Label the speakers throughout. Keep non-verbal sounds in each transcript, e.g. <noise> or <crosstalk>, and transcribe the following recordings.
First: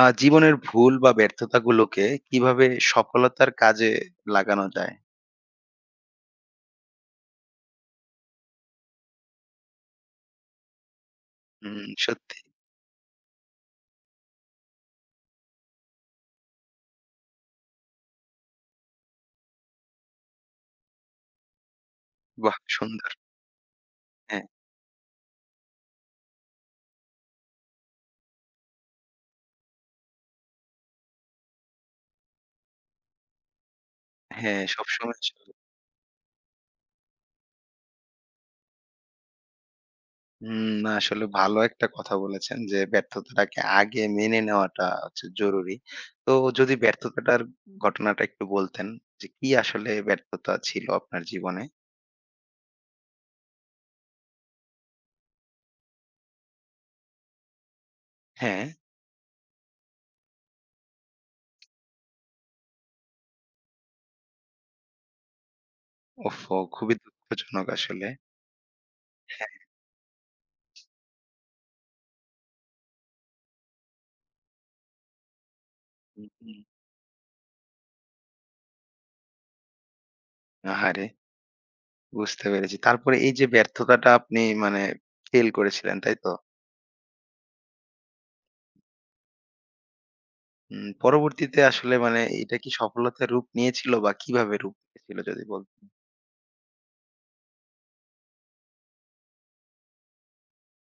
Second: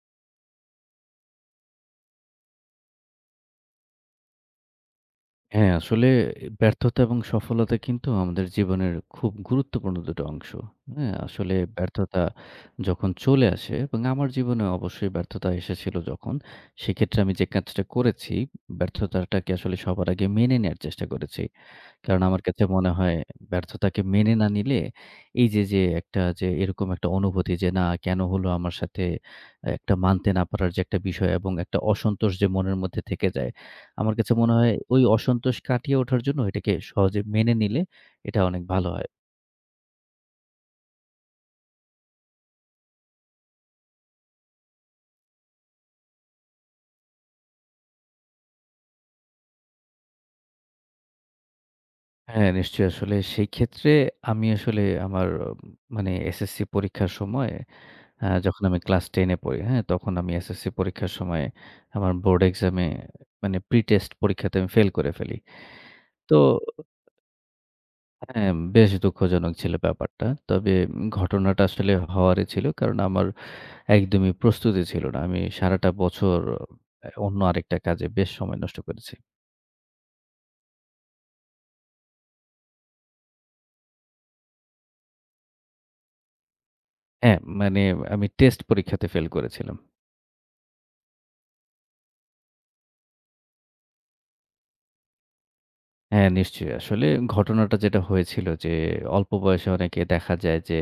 Speaker 1: জীবনের ভুল বা ব্যর্থতাগুলোকে কিভাবে সফলতার কাজে লাগানো যায়?
Speaker 2: হ্যাঁ, আসলে ব্যর্থতা এবং সফলতা কিন্তু আমাদের জীবনের খুব গুরুত্বপূর্ণ দুটো অংশ। হ্যাঁ? আসলে
Speaker 1: হুম,
Speaker 2: ব্যর্থতা
Speaker 1: সত্যি।
Speaker 2: যখন চলে আসে এবং আমার জীবনে অবশ্যই ব্যর্থতা এসেছিল যখন, সেক্ষেত্রে আমি যে কাজটা করেছি, ব্যর্থতাটাকে আসলে সবার আগে মেনে নেয়ার চেষ্টা করেছি। কারণ আমার
Speaker 1: বাহ!
Speaker 2: কাছে মনে
Speaker 1: সুন্দর।
Speaker 2: হয় ব্যর্থতাকে মেনে
Speaker 1: হ্যাঁ,
Speaker 2: না নিলে এই যে, যে একটা যে এরকম একটা অনুভূতি যে না কেন হলো আমার সাথে একটা মানতে না পারার যে একটা বিষয় এবং একটা অসন্তোষ যে মনের মধ্যে থেকে যায়। আমার কাছে মনে
Speaker 1: হ্যাঁ,
Speaker 2: হয় ওই
Speaker 1: সবসময় আসলে
Speaker 2: অসন্তোষ কাটিয়ে ওঠার জন্য এটাকে সহজে মেনে নিলে এটা অনেক ভালো হয়।
Speaker 1: হুম, না আসলে ভালো একটা কথা বলেছেন যে ব্যর্থতাটাকে আগে মেনে নেওয়াটা হচ্ছে জরুরি। তো যদি ব্যর্থতাটার ঘটনাটা একটু বলতেন যে কি আসলে ব্যর্থতা ছিল আপনার জীবনে?
Speaker 2: হ্যাঁ, নিশ্চয়ই আসলে সেই ক্ষেত্রে আমি আসলে আমার মানে এসএসসি পরীক্ষার সময় হ্যাঁ,
Speaker 1: হ্যাঁ,
Speaker 2: যখন আমি ক্লাস 10 এ পড়ি, হ্যাঁ? তখন আমি এসএসসি পরীক্ষার সময় আমার বোর্ড এক্সাম এ মানে প্রি-টেস্ট পরীক্ষাতে আমি ফেল করে ফেলি। তো
Speaker 1: ওহহো! খুবই দুঃখজনক আসলে।
Speaker 2: হ্যাঁ, বেশ
Speaker 1: হ্যাঁ,
Speaker 2: দুঃখজনক ছিল ব্যাপারটা। তবে ঘটনাটা আসলে হওয়ারই ছিল। কারণ আমার একদমই প্রস্তুতি ছিল না। আমি সারাটা
Speaker 1: হুম,
Speaker 2: বছর
Speaker 1: হুম।
Speaker 2: অন্য আরেকটা কাজে বেশ সময় নষ্ট করেছি।
Speaker 1: আহারে! বুঝতে পেরেছি। তারপরে এই যে ব্যর্থতাটা আপনি মানে ফেইল করেছিলেন, তাই তো?
Speaker 2: হ্যাঁ, মানে আমি টেস্ট পরীক্ষাতে ফেল করেছিলাম।
Speaker 1: হুম, পরবর্তীতে আসলে মানে এটা কি সফলতার রূপ নিয়েছিল বা কিভাবে রূপ নিয়েছিল যদি বলতেন?
Speaker 2: হ্যাঁ, নিশ্চয়ই। আসলে ঘটনাটা যেটা হয়েছিল যে, অল্প বয়সে অনেকে দেখা যায় যে,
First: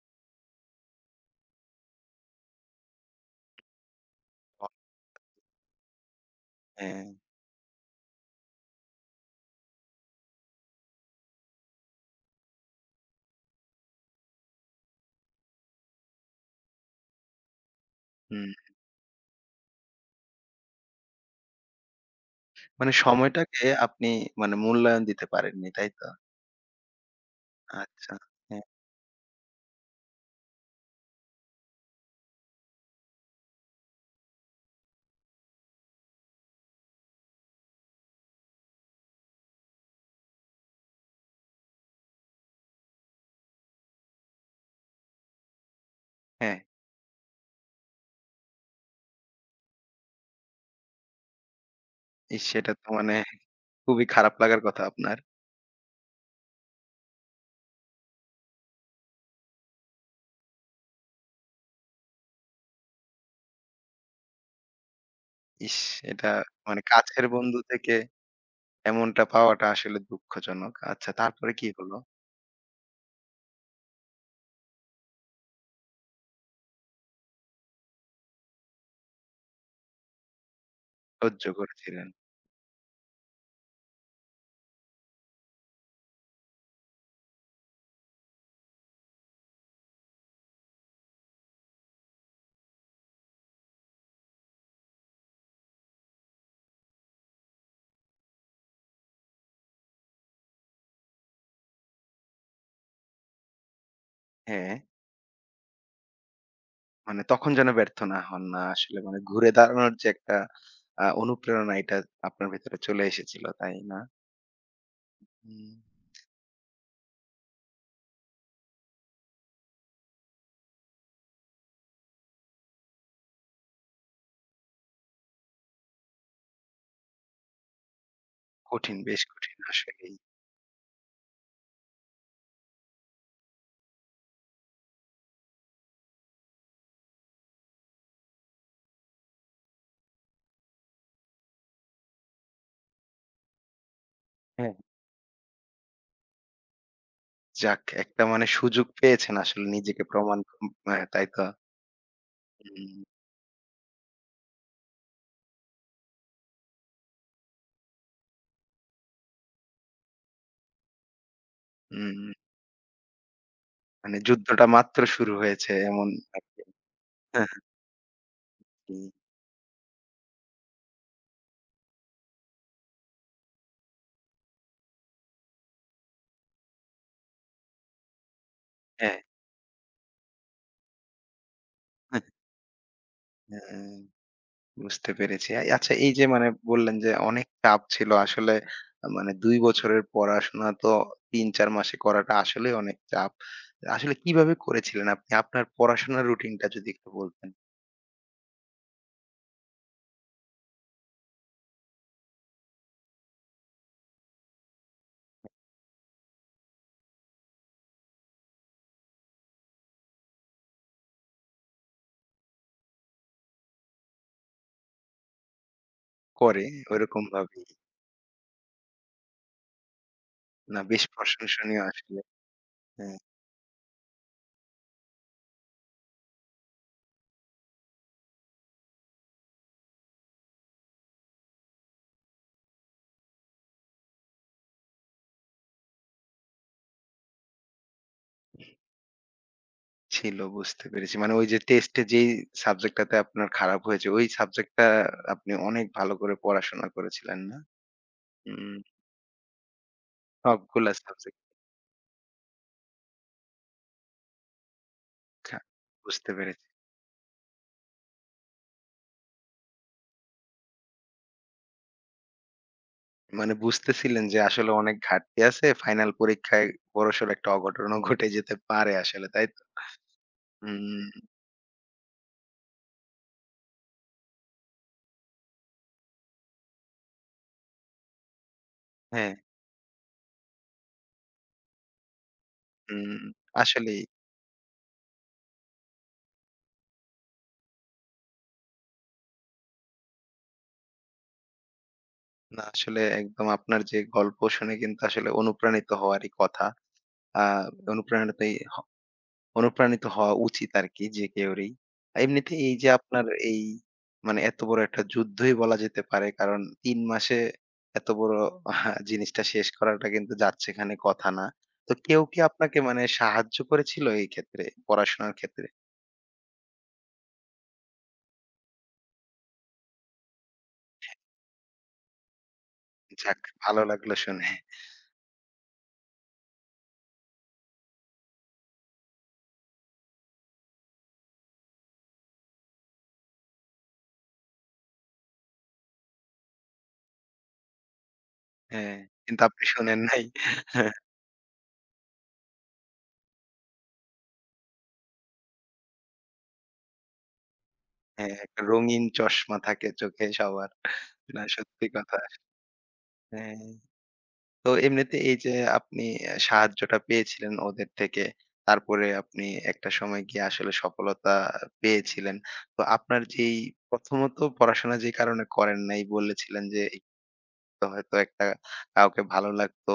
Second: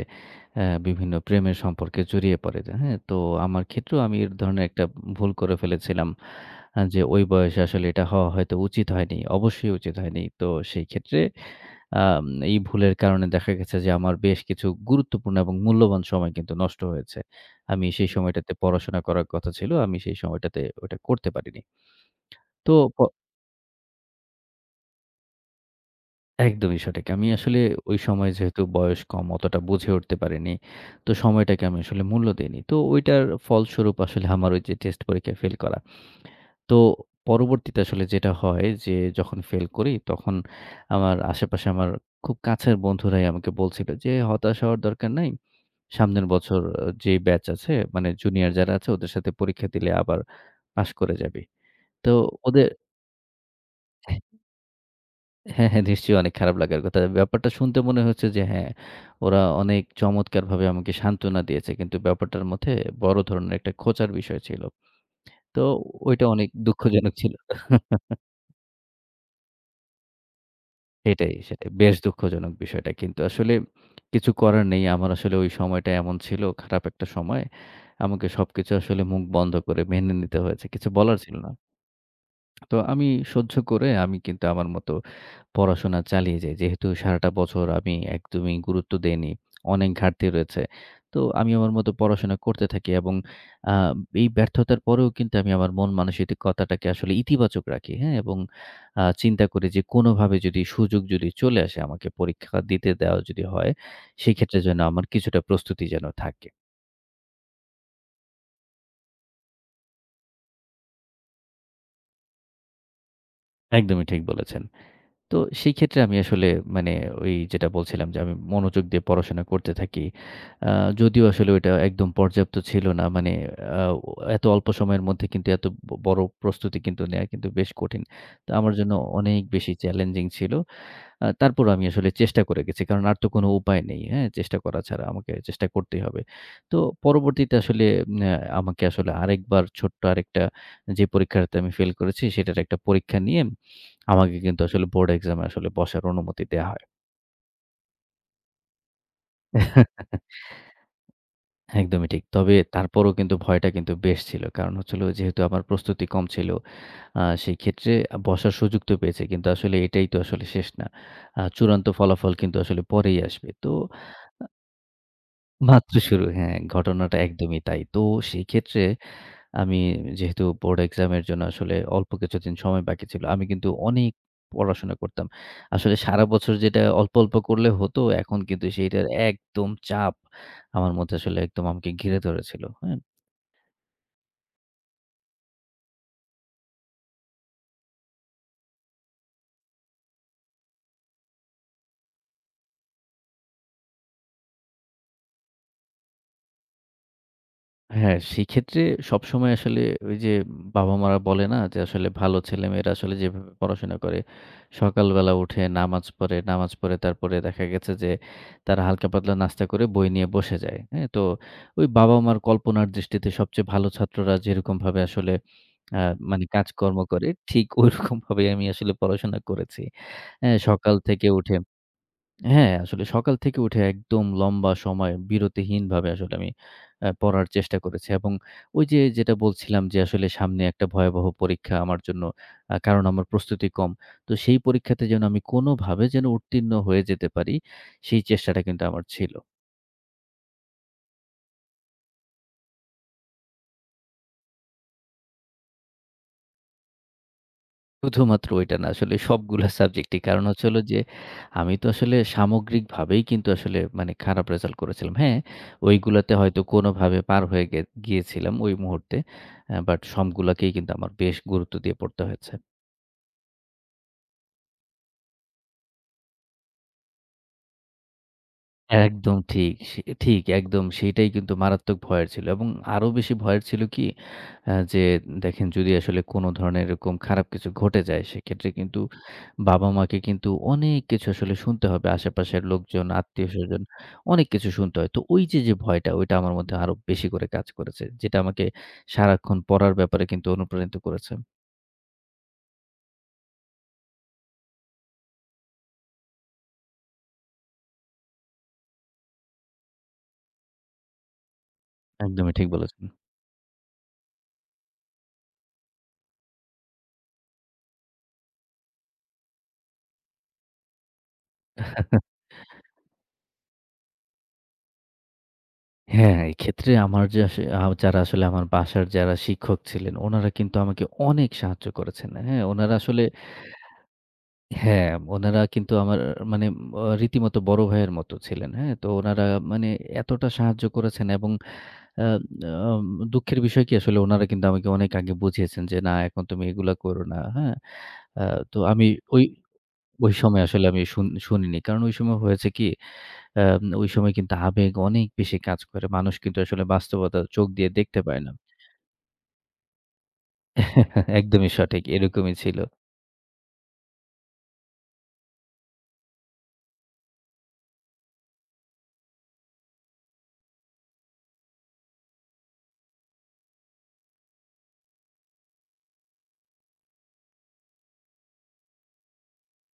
Speaker 2: বিভিন্ন প্রেমের সম্পর্কে জড়িয়ে পড়ে। হ্যাঁ? তো আমার ক্ষেত্রেও আমি এ ধরনের একটা ভুল করে ফেলেছিলাম। যে
Speaker 1: হ্যাঁ,
Speaker 2: ওই বয়সে আসলে এটা হওয়া হয়তো উচিত হয়নি। অবশ্যই উচিত হয়নি। তো সেই ক্ষেত্রে আম এই ভুলের কারণে দেখা গেছে যে, আমার বেশ কিছু গুরুত্বপূর্ণ এবং মূল্যবান সময় কিন্তু নষ্ট হয়েছে। আমি সেই
Speaker 1: হুম।
Speaker 2: সময়টাতে পড়াশোনা করার কথা ছিল। আমি সেই সময়টাতে ওটা করতে পারিনি। তো
Speaker 1: মানে
Speaker 2: প
Speaker 1: সময়টাকে আপনি মানে মূল্যায়ন দিতে পারেননি, তাই তো?
Speaker 2: একদমই সঠিক। আমি আসলে ওই
Speaker 1: আচ্ছা।
Speaker 2: সময় যেহেতু
Speaker 1: হ্যাঁ,
Speaker 2: বয়স কম অতটা বুঝে উঠতে পারিনি। তো সময়টাকে আমি আসলে মূল্য দেইনি। তো ওইটার ফলস্বরূপ আসলে আমার ওই যে টেস্ট পরীক্ষায় ফেল করা। তো পরবর্তীতে আসলে যেটা হয় যে যখন ফেল করি তখন আমার আশেপাশে আমার খুব কাছের বন্ধুরাই আমাকে বলছিল যে, "হতাশ হওয়ার দরকার নাই। সামনের
Speaker 1: হ্যাঁ।
Speaker 2: বছর যে ব্যাচ আছে মানে জুনিয়র যারা আছে ওদের সাথে পরীক্ষা দিলে আবার পাস করে যাবি।" তো
Speaker 1: ইস!
Speaker 2: ওদের
Speaker 1: সেটা তো মানে খুবই খারাপ লাগার কথা আপনার।
Speaker 2: হ্যাঁ, হ্যাঁ, নিশ্চয়ই অনেক খারাপ লাগার কথা। ব্যাপারটা শুনতে মনে হচ্ছে যে হ্যাঁ, ওরা অনেক চমৎকারভাবে আমাকে সান্ত্বনা দিয়েছে। কিন্তু ব্যাপারটার মধ্যে বড় ধরনের একটা খোঁচার বিষয় ছিল। তো
Speaker 1: ইস!
Speaker 2: ওইটা
Speaker 1: এটা
Speaker 2: অনেক
Speaker 1: মানে
Speaker 2: দুঃখজনক
Speaker 1: কাছের
Speaker 2: ছিল।
Speaker 1: বন্ধু থেকে এমনটা পাওয়াটা আসলে দুঃখজনক। আচ্ছা
Speaker 2: সেটাই,
Speaker 1: তারপরে কি
Speaker 2: সেটাই। বেশ
Speaker 1: হলো?
Speaker 2: দুঃখজনক বিষয়টা। কিন্তু আসলে কিছু করার নেই। আমার আসলে ওই সময়টা এমন ছিল, খারাপ একটা সময়। আমাকে সবকিছু আসলে মুখ বন্ধ করে মেনে নিতে হয়েছে। কিছু বলার ছিল
Speaker 1: সহ্য
Speaker 2: না।
Speaker 1: করেছিলেন।
Speaker 2: তো আমি সহ্য করে আমি কিন্তু আমার মতো পড়াশোনা চালিয়ে যাই। যেহেতু সারাটা বছর আমি একদমই গুরুত্ব দেইনি। অনেক ঘাটতি রয়েছে। তো আমি আমার মতো পড়াশোনা করতে থাকি এবং আ এই ব্যর্থতার পরেও কিন্তু আমি আমার মন মানসিকতাটাকে আসলে ইতিবাচক রাখি। হ্যাঁ? এবং চিন্তা করি যে কোনোভাবে যদি সুযোগ যদি চলে আসে আমাকে পরীক্ষা দিতে দেওয়া যদি হয়, সেক্ষেত্রে
Speaker 1: হ্যাঁ,
Speaker 2: যেন আমার কিছুটা প্রস্তুতি যেন থাকে।
Speaker 1: মানে তখন যেন ব্যর্থ না হন না আসলে মানে ঘুরে দাঁড়ানোর যে একটা অনুপ্রেরণা এটা আপনার ভেতরে চলে এসেছিল, তাই না?
Speaker 2: একদমই ঠিক বলেছেন। তো
Speaker 1: হুম,
Speaker 2: সেই ক্ষেত্রে আমি আসলে মানে ওই যেটা বলছিলাম যে আমি মনোযোগ দিয়ে পড়াশোনা করতে থাকি। আ যদিও আসলে ওইটা একদম পর্যাপ্ত ছিল না। মানে আ এত অল্প সময়ের মধ্যে কিন্তু এত বড় প্রস্তুতি কিন্তু নেয়া কিন্তু বেশ কঠিন। তো আমার জন্য
Speaker 1: কঠিন, বেশ
Speaker 2: অনেক
Speaker 1: কঠিন
Speaker 2: বেশি
Speaker 1: আসলেই।
Speaker 2: চ্যালেঞ্জিং ছিল। তারপরও আমি আসলে চেষ্টা করে গেছি। কারণ আর তো কোনো উপায় নেই। হ্যাঁ? চেষ্টা করা ছাড়া আমাকে চেষ্টা করতেই হবে। তো পরবর্তীতে আসলে ন্যা আমাকে আসলে আরেকবার ছোট্ট আরেকটা যে পরীক্ষাটাতে আমি ফেল করেছি সেটার একটা পরীক্ষা নিয়ে আমাকে কিন্তু
Speaker 1: হ্যাঁ।
Speaker 2: আসলে বোর্ড এক্সামে আসলে বসার অনুমতি দেয়া হয়।
Speaker 1: যাক একটা মানে সুযোগ পেয়েছেন আসলে নিজেকে
Speaker 2: <laughs>
Speaker 1: প্রমাণ ক হ্যাঁ, তাই তো?
Speaker 2: একদমই ঠিক। তবে
Speaker 1: হুম,
Speaker 2: তারপরও কিন্তু ভয়টা কিন্তু বেশ ছিল। কারণ হচ্ছে হলো যেহেতু আমার প্রস্তুতি কম ছিল, সেই ক্ষেত্রে বসার সুযোগ তো পেয়েছি। কিন্তু আসলে এটাই তো আসলে শেষ না। চূড়ান্ত
Speaker 1: হুম,
Speaker 2: ফলাফল কিন্তু আসলে পরেই আসবে। তো
Speaker 1: মানে যুদ্ধটা মাত্র শুরু হয়েছে
Speaker 2: মাত্র
Speaker 1: এমন
Speaker 2: শুরু। হ্যাঁ,
Speaker 1: আরকি।
Speaker 2: ঘটনাটা
Speaker 1: হ্যাঁ,
Speaker 2: একদমই তাই। তো সেই ক্ষেত্রে
Speaker 1: হুম,
Speaker 2: আমি যেহেতু বোর্ড এক্সামের জন্য আসলে অল্প কিছুদিন সময় বাকি ছিল। আমি কিন্তু অনেক পড়াশোনা করতাম। আসলে সারা বছর যেটা অল্প, অল্প করলে হতো এখন কিন্তু সেইটার
Speaker 1: হ্যাঁ,
Speaker 2: একদম চাপ আমার মধ্যে আসলে একদম আমাকে ঘিরে
Speaker 1: হ্যাঁ।
Speaker 2: ধরেছিল। হ্যাঁ?
Speaker 1: হ্যাঁ, বুঝতে পেরেছি। আচ্ছা এই যে মানে বললেন যে অনেক চাপ ছিল আসলে মানে ২ বছরের পড়াশোনা তো ৩-৪ মাসে করাটা আসলেই অনেক চাপ। আসলে কিভাবে করেছিলেন আপনি? আপনার পড়াশোনার রুটিনটা যদি একটু বলতেন।
Speaker 2: হ্যাঁ, সেক্ষেত্রে সবসময় আসলে ওই যে বাবা-মারা বলে না যে আসলে ভালো ছেলেমেয়েরা আসলে যেভাবে পড়াশোনা করে, সকালবেলা উঠে নামাজ পড়ে, নামাজ পড়ে তারপরে দেখা গেছে যে তারা হালকা পাতলা নাস্তা করে বই নিয়ে বসে যায়। হ্যাঁ? তো ওই বাবা-মার কল্পনার দৃষ্টিতে সবচেয়ে ভালো ছাত্ররা যেরকমভাবে আসলে আ মানে
Speaker 1: করে
Speaker 2: কাজকর্ম করে
Speaker 1: ওইরকমভাবে?
Speaker 2: ঠিক ঐরকমভাবেই আমি আসলে পড়াশোনা করেছি। হ্যাঁ,
Speaker 1: না
Speaker 2: সকাল
Speaker 1: বেশ
Speaker 2: থেকে উঠে
Speaker 1: প্রশংসনীয় আসলে।
Speaker 2: হ্যাঁ, আসলে
Speaker 1: হ্যাঁ,
Speaker 2: সকাল থেকে উঠে একদম লম্বা সময় বিরতিহীনভাবে আসলে আমি পড়ার চেষ্টা করেছি এবং ওই যে যেটা বলছিলাম যে আসলে সামনে একটা ভয়াবহ পরীক্ষা আমার জন্য। কারণ আমার প্রস্তুতি কম। তো সেই পরীক্ষাতে যেন আমি কোনোভাবে যেন উত্তীর্ণ হয়ে যেতে পারি, সেই চেষ্টাটা কিন্তু আমার ছিল।
Speaker 1: ছিল বুঝতে পেরেছি। মানে ওই যে টেস্টে যেই সাবজেক্টটাতে আপনার খারাপ হয়েছে, ওই সাবজেক্টটা আপনি অনেক ভালো করে পড়াশোনা করেছিলেন না?
Speaker 2: শুধুমাত্র
Speaker 1: হুম,
Speaker 2: ওইটা না আসলে সবগুলা সাবজেক্টই। কারণ হচ্ছে হলো
Speaker 1: সবগুলা
Speaker 2: যে,
Speaker 1: সাবজেক্ট
Speaker 2: আমি তো আসলে সামগ্রিকভাবেই কিন্তু আসলে মানে খারাপ রেজাল্ট করেছিলাম। হ্যাঁ,
Speaker 1: খা বুঝতে
Speaker 2: ওইগুলাতে হয়তো
Speaker 1: পেরেছি।
Speaker 2: কোনোভাবে পার হয়ে গিয়েছিলাম ওই মুহূর্তে। বাট সবগুলাকেই কিন্তু আমার বেশ গুরুত্ব দিয়ে পড়তে হয়েছে।
Speaker 1: মানে বুঝতেছিলেন যে আসলে অনেক ঘাটতি আছে। ফাইনাল পরীক্ষায় বড়সড় একটা অঘটনও <laughs> ঘটে যেতে পারে আসলে,
Speaker 2: একদম
Speaker 1: তাই তো?
Speaker 2: ঠিক। সে ঠিক একদম
Speaker 1: হুম,
Speaker 2: সেইটাই কিন্তু মারাত্মক ভয়ের ছিল এবং আরো বেশি ভয়ের ছিল কি? যে দেখেন যদি আসলে কোনো ধরনের এরকম খারাপ কিছু ঘটে যায় সেক্ষেত্রে কিন্তু
Speaker 1: হ্যাঁ,
Speaker 2: বাবা-মাকে কিন্তু অনেক কিছু আসলে শুনতে হবে। আশেপাশের লোকজন,
Speaker 1: হুম।
Speaker 2: আত্মীয়স্বজন
Speaker 1: আসলেই।
Speaker 2: অনেক কিছু শুনতে হয়। তো ওই যে, যে ভয়টা ওইটা আমার মধ্যে আরো বেশি করে কাজ করেছে। যেটা আমাকে সারাক্ষণ পড়ার ব্যাপারে কিন্তু অনুপ্রাণিত করেছে।
Speaker 1: না আসলে একদম আপনার যে গল্প শুনে কিন্তু আসলে অনুপ্রাণিত হওয়ারই কথা। আ অনুপ্রাণিতই হ অনুপ্রাণিত হওয়া উচিত আরকি যে কেউরই।
Speaker 2: একদমই
Speaker 1: এমনিতে
Speaker 2: ঠিক
Speaker 1: এই যে
Speaker 2: বলেছেন।
Speaker 1: আপনার এই মানে এত বড় একটা যুদ্ধই বলা যেতে পারে। কারণ ৩ মাসে এত বড় <laughs> আহ, জিনিসটা শেষ করাটা কিন্তু যাচ্ছেখানে কথা না। তো কেউ কি আপনাকে মানে সাহায্য করেছিল এই ক্ষেত্রে, পড়াশোনার ক্ষেত্রে?
Speaker 2: হ্যাঁ, এক্ষেত্রে আমার যে আসে যারা আসলে আমার বাসার যারা শিক্ষক ছিলেন, উনারা কিন্তু আমাকে অনেক সাহায্য করেছেন। হ্যাঁ, উনারা আসলে
Speaker 1: যাক ভালো লাগলো শুনে।
Speaker 2: হ্যাঁ, উনারা কিন্তু আমার মানে রীতিমতো বড় ভাইয়ের মতো ছিলেন। হ্যাঁ, তো উনারা মানে এতটা সাহায্য করেছেন এবং আ আম দুঃখের বিষয় কি আসলে উনারা কিন্তু আমাকে অনেক আগে বুঝিয়েছেন যে, "না, এখন তুমি এগুলা করো না।" হ্যাঁ? আ তো
Speaker 1: হ্যাঁ,
Speaker 2: আমি
Speaker 1: কিন্তু
Speaker 2: ওই
Speaker 1: আপনি শোনেন নাই।
Speaker 2: ওই সময় আসলে
Speaker 1: <laughs>
Speaker 2: আমি শুনিনি। কারণ ওই সময় হয়েছে কি, ওই সময় কিন্তু আবেগ অনেক বেশি কাজ করে। মানুষ কিন্তু আসলে বাস্তবতা চোখ দিয়ে দেখতে
Speaker 1: হ্যাঁ,
Speaker 2: পায় না।
Speaker 1: একটা রঙিন চশমা থাকে চোখে সবার।
Speaker 2: <laughs>
Speaker 1: না
Speaker 2: একদমই
Speaker 1: সত্যি
Speaker 2: সঠিক।
Speaker 1: কথা।
Speaker 2: এরকমই ছিল।
Speaker 1: হ্যাঁ। তো এমনিতে এই যে আপনি সাহায্যটা পেয়েছিলেন ওদের থেকে। তারপরে আপনি একটা সময় গিয়ে আসলে সফলতা পেয়েছিলেন। তো আপনার যেই প্রথমত পড়াশোনা যে কারণে করেন নাই বলেছিলেন যে একটু হয়তো একটা কাউকে ভালো লাগতো।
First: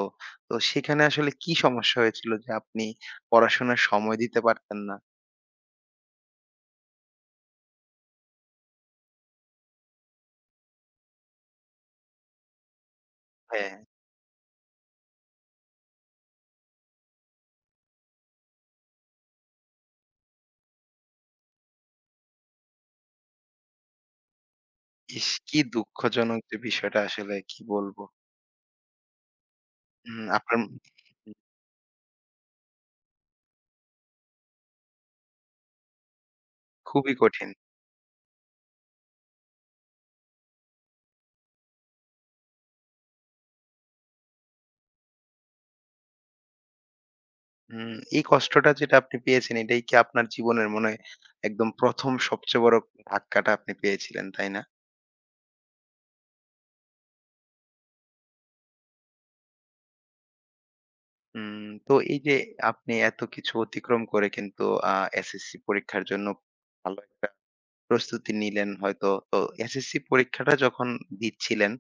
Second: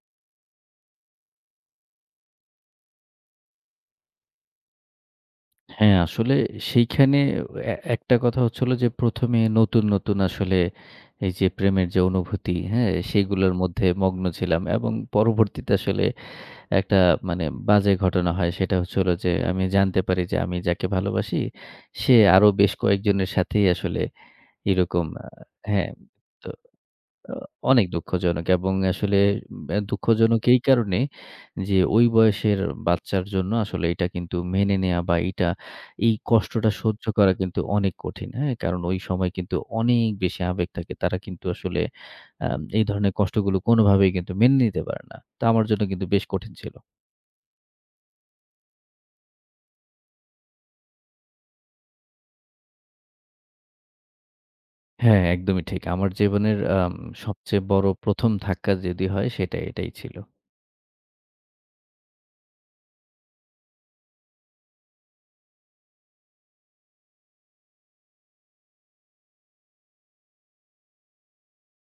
Speaker 1: তো সেখানে আসলে কি সমস্যা হয়েছিল যে আপনি পড়াশোনার সময় দিতে পারতেন না?
Speaker 2: হ্যাঁ, আসলে সেইখানে একটা কথা হচ্ছিল যে ১ম এ নতুন, নতুন আসলে এই যে প্রেমের যে অনুভূতি, হ্যাঁ? সেগুলোর
Speaker 1: হ্যাঁ,
Speaker 2: মধ্যে মগ্ন ছিলাম এবং পরবর্তীতে আসলে একটা মানে বাজে ঘটনা হয়। সেটা হচ্ছে হলো যে আমি জানতে পারি যে আমি যাকে ভালোবাসি সে আরো বেশ কয়েকজনের সাথেই আসলে এরকম
Speaker 1: ইস! কি
Speaker 2: হ্যাঁ,
Speaker 1: দুঃখজনক
Speaker 2: তো
Speaker 1: যে বিষয়টা
Speaker 2: অ
Speaker 1: আসলে কি
Speaker 2: অনেক
Speaker 1: বলবো?
Speaker 2: দুঃখজনক এবং আসলে
Speaker 1: হুম,
Speaker 2: দুঃখজনক
Speaker 1: আপনার
Speaker 2: এই
Speaker 1: হুম,
Speaker 2: কারণে যে ওই বয়সের বাচ্চার জন্য আসলে এটা কিন্তু মেনে নেয়া বা এইটা এই কষ্টটা সহ্য
Speaker 1: খুবই
Speaker 2: করা
Speaker 1: কঠিন।
Speaker 2: কিন্তু অনেক কঠিন। হ্যাঁ? কারণ ওই সময় কিন্তু অনেক বেশি আবেগ থাকে। তারা কিন্তু আসলে আ এই ধরনের কষ্টগুলো কোনোভাবেই কিন্তু মেনে নিতে পারে না। তো আমার জন্য কিন্তু বেশ কঠিন ছিল।
Speaker 1: হুম, এই কষ্টটা যেটা আপনি পেয়েছেন এটাই কি আপনার জীবনের মনে হয় একদম ১ম সবচেয়ে বড় ধাক্কাটা আপনি পেয়েছিলেন, তাই না?
Speaker 2: হ্যাঁ, একদমই ঠিক। আমার জীবনের সবচেয়ে বড় ১ম ধাক্কা যদি হয় সেটাই, এটাই ছিল।
Speaker 1: তো এই যে আপনি এত কিছু অতিক্রম করে কিন্তু আ এসএসসি পরীক্ষার জন্য ভালো একটা প্রস্তুতি নিলেন হয়তো। তো এসএসসি পরীক্ষাটা যখন দিচ্ছিলেন,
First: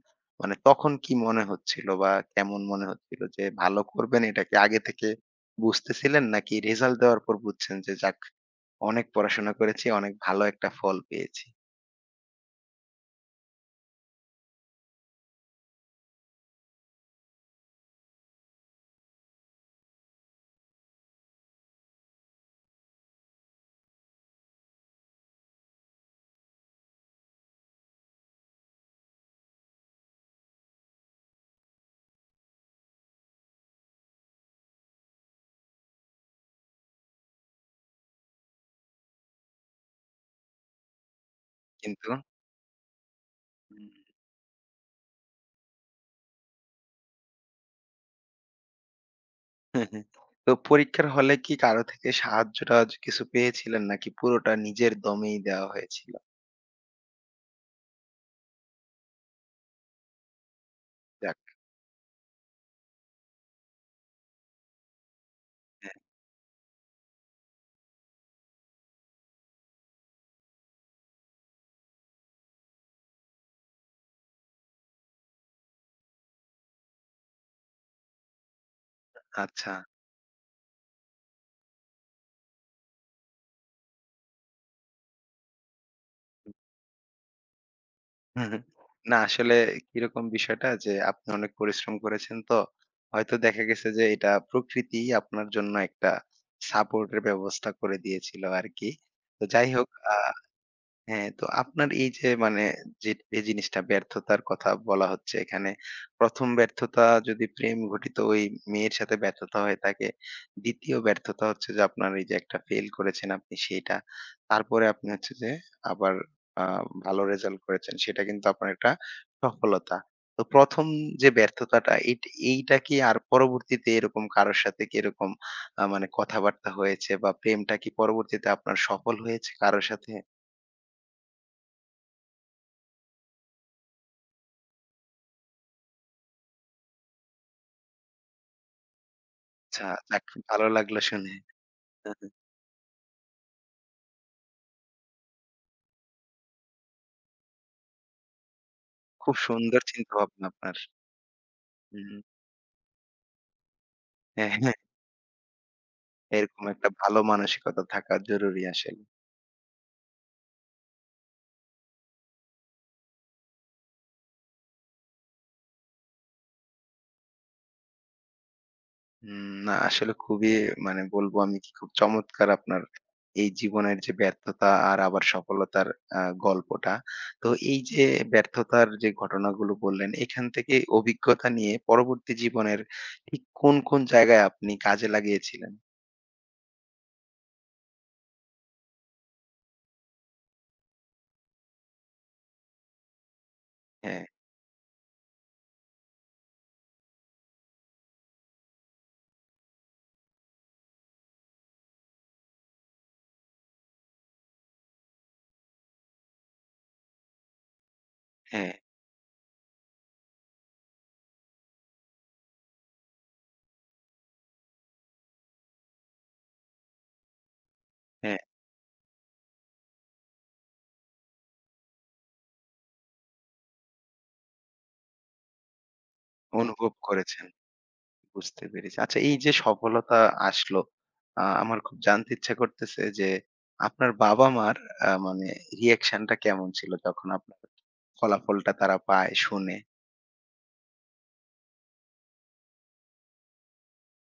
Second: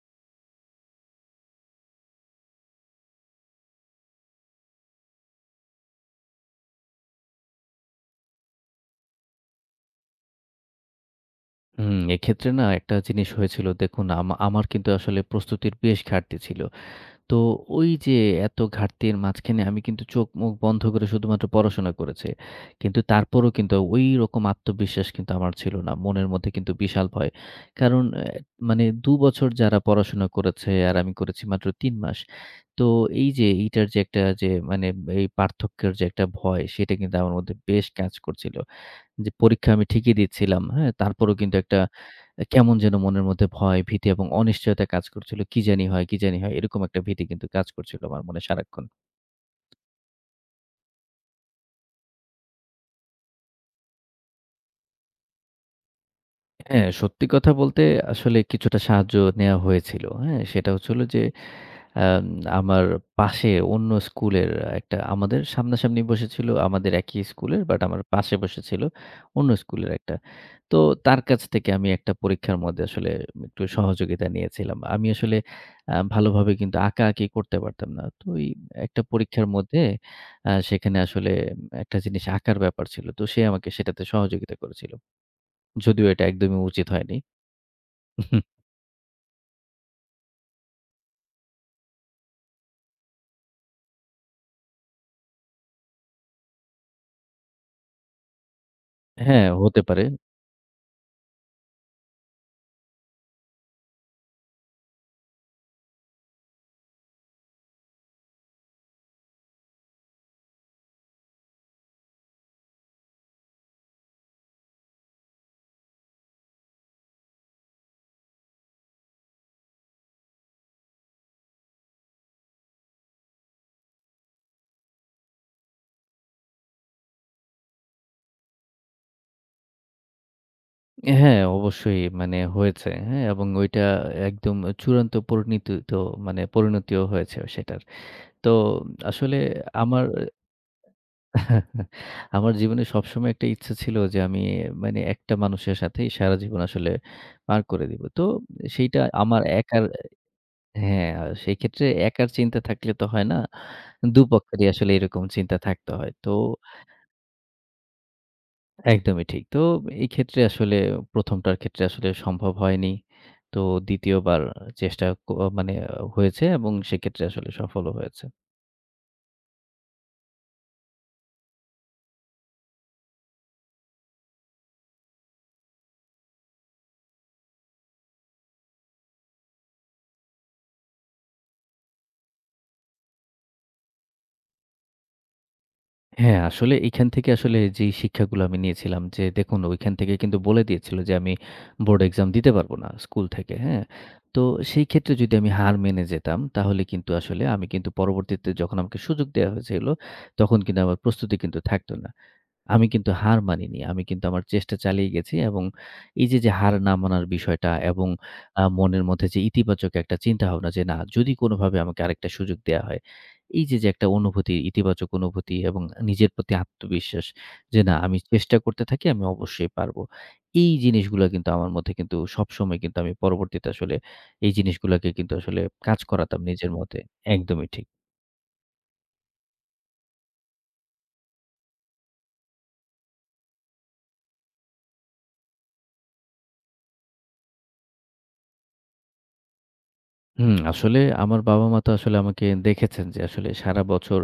Speaker 1: মানে তখন কি মনে হচ্ছিল বা কেমন মনে হচ্ছিল যে ভালো করবেন এটা কি আগে থেকে বুঝতেছিলেন নাকি রেজাল্ট দেওয়ার পর বুঝছেন যে যাক অনেক পড়াশোনা করেছি, অনেক ভালো একটা ফল পেয়েছি?
Speaker 2: হুম, এক্ষেত্রে না একটা জিনিস হয়েছিল দেখুন আমার কিন্তু আসলে প্রস্তুতির বেশ ঘাটতি ছিল। তো ওই যে এত ঘাটতির মাঝখানে আমি কিন্তু চোখ-মুখ বন্ধ করে শুধুমাত্র পড়াশোনা করেছি। কিন্তু তারপরও কিন্তু ঐরকম আত্মবিশ্বাস কিন্তু আমার ছিল না। মনের মধ্যে কিন্তু বিশাল ভয়। কারণ মানে ২ বছর যারা পড়াশোনা করেছে আর আমি করেছি মাত্র ৩ মাস। তো এই যে এইটার যে একটা যে মানে এই পার্থক্যের যে একটা ভয় সেটা কিন্তু আমার মধ্যে বেশ কাজ করছিল। যে পরীক্ষা আমি ঠিকই দিচ্ছিলাম, হ্যাঁ? তারপরেও কিন্তু একটা
Speaker 1: কিন্তু
Speaker 2: কেমন যেন মনের মধ্যে ভয়,
Speaker 1: হুম,
Speaker 2: ভীতি এবং অনিশ্চয়তা কাজ করছিল। কি জানি হয়, কি জানি হয়? এরকম একটা ভীতি কিন্তু কাজ করছিল আমার মনে সারাক্ষণ।
Speaker 1: হ্যাঁ, হ্যাঁ। তো পরীক্ষার হলে কি কারো থেকে সাহায্য-টাহায্য কিছু পেয়েছিলেন নাকি পুরোটা নিজের দমেই দেওয়া হয়েছিল?
Speaker 2: হ্যাঁ, সত্যি কথা বলতে আসলে কিছুটা সাহায্য নেয়া হয়েছিল। হ্যাঁ? সেটা হচ্ছে হলো যে
Speaker 1: যাক,
Speaker 2: আম আমার পাশে অন্য স্কুলের একটা আমাদের
Speaker 1: হ্যাঁ,
Speaker 2: সামনাসামনি বসেছিল আমাদের একই স্কুলের বাট আমার পাশে বসেছিল অন্য স্কুলের একটা। তো তার কাছ থেকে আমি একটা পরীক্ষার মধ্যে আসলে একটু সহযোগিতা নিয়েছিলাম। আমি আসলে ভালোভাবে কিন্তু আঁকাআঁকি করতে পারতাম না। তো ওই একটা পরীক্ষার
Speaker 1: আচ্ছা।
Speaker 2: মধ্যে সেখানে আসলে একটা জিনিস আঁকার ব্যাপার ছিল। তো সে আমাকে সেটাতে সহযোগিতা করেছিল। যদিও এটা একদমই উচিত হয়নি।
Speaker 1: হুম,
Speaker 2: <laughs>
Speaker 1: হুম। না আসলে কিরকম বিষয়টা যে আপনি অনেক পরিশ্রম করেছেন তো হয়তো দেখা গেছে যে এটা প্রকৃতিই আপনার জন্য একটা সাপোর্ট এর ব্যবস্থা করে দিয়েছিল আরকি। তো
Speaker 2: হ্যাঁ,
Speaker 1: যাই
Speaker 2: হতে
Speaker 1: হোক
Speaker 2: পারে।
Speaker 1: আ হ্যাঁ, তো আপনার এই যে মানে যে এই জিনিসটা ব্যর্থতার কথা বলা হচ্ছে এখানে। ১ম ব্যর্থতা যদি প্রেম ঘটিত ওই মেয়ের সাথে ব্যর্থতা হয়ে থাকে। ২য় ব্যর্থতা হচ্ছে যে আপনার এই যে একটা ফেইল করেছেন আপনি সেইটা। তারপরে আপনি হচ্ছে যে আবার আ ভালো রেজাল্ট করেছেন। সেটা কিন্তু আপনার একটা সফলতা। তো ১ম যে ব্যর্থতাটা এইট এইটা কি আর পরবর্তীতে এরকম কারো সাথে কি এরকম মানে কথাবার্তা হয়েছে বা প্রেমটা কি পরবর্তীতে আপনার সফল হয়েছে কারো সাথে?
Speaker 2: হ্যাঁ, অবশ্যই মানে হয়েছে। হ্যাঁ, এবং ওইটা একদম চূড়ান্ত পরিণতিত মানে পরিণতিও হয়েছে সেটার। তো আসলে
Speaker 1: আচ্ছা,
Speaker 2: আমার
Speaker 1: যাক ভালো লাগলো শুনে।
Speaker 2: <laughs>
Speaker 1: হ্যাঁ, হ্যাঁ।
Speaker 2: আমার জীবনে সবসময় একটা ইচ্ছা ছিল যে আমি মানে একটা মানুষের সাথেই সারা জীবন আসলে পার করে দিব। তো সেইটা
Speaker 1: খুব
Speaker 2: আমার
Speaker 1: সুন্দর
Speaker 2: একার
Speaker 1: চিন্তাভাবনা আপনার।
Speaker 2: হ্যাঁ, আর সেই ক্ষেত্রে
Speaker 1: হুম।
Speaker 2: একার চিন্তা থাকলে তো হয় না।
Speaker 1: হ্যাঁ,
Speaker 2: দুপক্ষেরই
Speaker 1: হ্যাঁ।
Speaker 2: আসলে এরকম চিন্তা থাকতে হয়। তো
Speaker 1: এরকম একটা ভালো মানসিকতা থাকা জরুরি আসলে।
Speaker 2: একদমই ঠিক। তো এই ক্ষেত্রে আসলে ১ম টার ক্ষেত্রে আসলে সম্ভব হয়নি। তো ২য় বার চেষ্টা ক মানে হয়েছে এবং সেক্ষেত্রে আসলে সফলও হয়েছে।
Speaker 1: না আসলে খুবই মানে বলবো আমি কি খুব চমৎকার আপনার এই জীবনের যে ব্যর্থতা আর আবার সফলতার আ গল্পটা। তো এই যে ব্যর্থতার যে ঘটনাগুলো বললেন এখান থেকে অভিজ্ঞতা নিয়ে পরবর্তী জীবনের ঠিক কোন, কোন জায়গায় আপনি কাজে লাগিয়েছিলেন?
Speaker 2: হ্যাঁ, আসলে এইখান থেকে আসলে যেই শিক্ষাগুলো আমি নিয়েছিলাম যে দেখুন ওইখান থেকে কিন্তু বলে দিয়েছিল যে আমি বোর্ড এক্সাম দিতে পারব না স্কুল থেকে, হ্যাঁ?
Speaker 1: হ্যাঁ,
Speaker 2: তো সেই ক্ষেত্রে যদি আমি হার মেনে যেতাম তাহলে কিন্তু আসলে আমি কিন্তু পরবর্তীতে যখন আমাকে সুযোগ দেয়া হয়েছিল তখন কিন্তু আমার প্রস্তুতি কিন্তু থাকতো না। আমি কিন্তু হার মানিনি। আমি কিন্তু আমার চেষ্টা চালিয়ে গেছি এবং এই যে, যে হার না মানার বিষয়টা এবং
Speaker 1: হ্যাঁ,
Speaker 2: মনের মধ্যে যে ইতিবাচক একটা চিন্তাভাবনা যে, "না, যদি কোনোভাবে আমাকে আরেকটা সুযোগ দেয়া হয়।" এই যে, যে একটা অনুভূতি, ইতিবাচক অনুভূতি এবং নিজের প্রতি আত্মবিশ্বাস যে, "না, আমি
Speaker 1: হ্যাঁ
Speaker 2: চেষ্টা করতে থাকি, আমি অবশ্যই পারবো।" এই জিনিসগুলা কিন্তু আমার মধ্যে কিন্তু সবসময় কিন্তু আমি পরবর্তীতে আসলে এই জিনিসগুলাকে কিন্তু আসলে কাজ করাতাম নিজের
Speaker 1: অনুভব
Speaker 2: মধ্যে।
Speaker 1: করেছেন।
Speaker 2: একদমই ঠিক।
Speaker 1: বুঝতে পেরেছি। আচ্ছা এই যে সফলতা আসলো, আমার খুব জানতে ইচ্ছা করতেছে যে আপনার বাবা-মার মানে reaction টা কেমন ছিল যখন আপনার ফলাফলটা তারা পায়, শুনে?
Speaker 2: হুম, আসলে আমার বাবা-মা তো আসলে আমাকে দেখেছেন যে আসলে সারা বছর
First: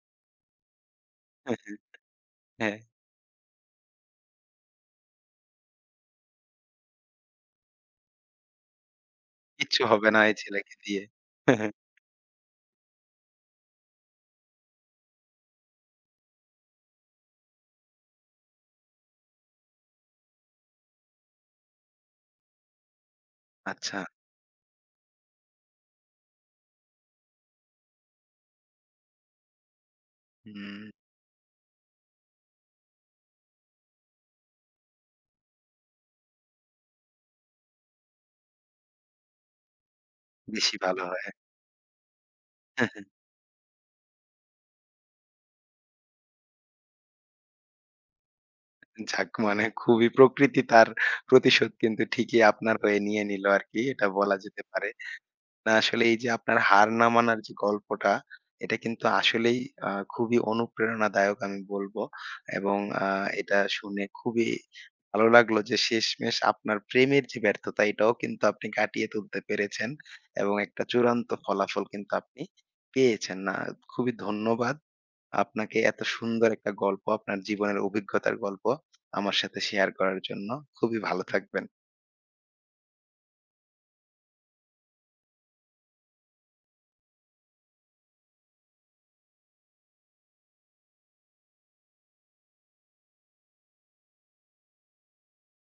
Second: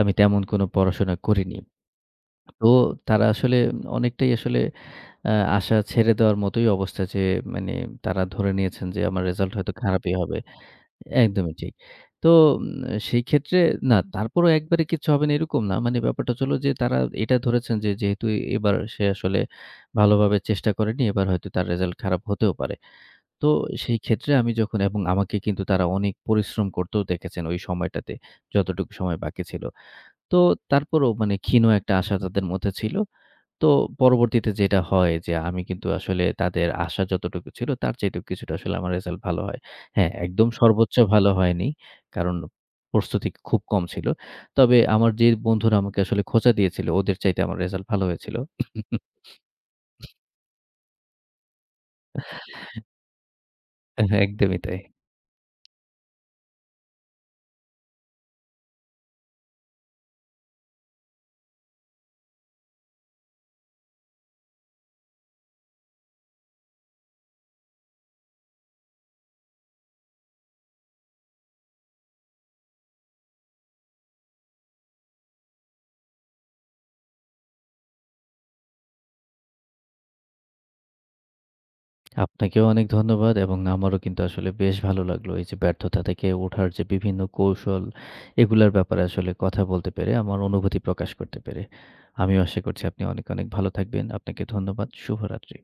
Speaker 2: আমি তেমন কোনো পড়াশোনা
Speaker 1: হ্যাঁ,
Speaker 2: করিনি।
Speaker 1: হ্যাঁ,
Speaker 2: তো
Speaker 1: হ্যাঁ,
Speaker 2: তারা আসলে অনেকটাই আসলে আ আশা ছেড়ে দেওয়ার মতোই অবস্থা যে মানে তারা ধরে নিয়েছেন যে আমার রেজাল্ট হয়তো
Speaker 1: কিচ্ছু হবে
Speaker 2: খারাপই
Speaker 1: না এই
Speaker 2: হবে।
Speaker 1: ছেলেকে দিয়ে।
Speaker 2: একদমই ঠিক। তো উম সেই ক্ষেত্রে না তারপরও একবারে কিচ্ছু হবে না এরকম না। মানে ব্যাপারটা হচ্ছে হলো যে তারা এটা ধরেছেন যে যেহেতু এবার সে আসলে ভালোভাবে চেষ্টা করেনি এবার হয়তো তার রেজাল্ট খারাপ হতেও পারে। তো সেই
Speaker 1: আচ্ছা,
Speaker 2: ক্ষেত্রে আমি যখন এবং আমাকে কিন্তু তারা অনেক পরিশ্রম করতেও দেখেছেন ওই সময়টাতে, যতটুকু সময় বাকি ছিল। তো
Speaker 1: হুম,
Speaker 2: তারপরেও মানে ক্ষীণ একটা আশা তাদের মধ্যে ছিল। তো পরবর্তীতে যেটা হয় যে আমি কিন্তু আসলে তাদের আশা যতটুকু ছিল তার চাইতেও কিছুটা আসলে আমার রেজাল্ট ভালো হয়। হ্যাঁ, একদম
Speaker 1: বেশি
Speaker 2: সর্বোচ্চ
Speaker 1: ভালো হয়।
Speaker 2: ভালো হয়নি। কারণ প্রস্তুতি খুব কম ছিল। তবে আমার যে বন্ধুরা আমাকে আসলে খোঁচা দিয়েছিল ওদের চাইতে আমার রেজাল্ট ভালো হয়েছিল। <laughs>
Speaker 1: যাক মানে খুবই প্রকৃতি তার প্রতিশোধ কিন্তু ঠিকই আপনার হয়ে নিয়ে নিল আরকি। এটা বলা
Speaker 2: একদমই
Speaker 1: যেতে
Speaker 2: তাই।
Speaker 1: পারে। না আসলে এই যে আপনার হার না মানার যে গল্পটা, এটা কিন্তু আসলেই খুবই অনুপ্রেরণাদায়ক আমি বলব। এবং আ এটা শুনে খুবই ভালো লাগলো যে শেষমেশ আপনার প্রেমের যে ব্যর্থতা এটাও কিন্তু আপনি কাটিয়ে তুলতে পেরেছেন এবং একটা চূড়ান্ত ফলাফল কিন্তু আপনি পেয়েছেন। না খুবই ধন্যবাদ আপনাকে এত সুন্দর একটা গল্প, আপনার জীবনের অভিজ্ঞতার গল্প আমার সাথে শেয়ার করার জন্য। খুবই ভালো থাকবেন।
Speaker 2: আপনাকেও অনেক ধন্যবাদ এবং আমারও কিন্তু আসলে বেশ ভালো লাগলো। এই যে ব্যর্থতা থেকে ওঠার যে বিভিন্ন কৌশল, এগুলার ব্যাপারে আসলে কথা বলতে পেরে, আমার অনুভূতি প্রকাশ করতে পেরে। আমিও আশা করছি আপনি অনেক, অনেক ভালো থাকবেন। আপনাকে ধন্যবাদ। শুভরাত্রি।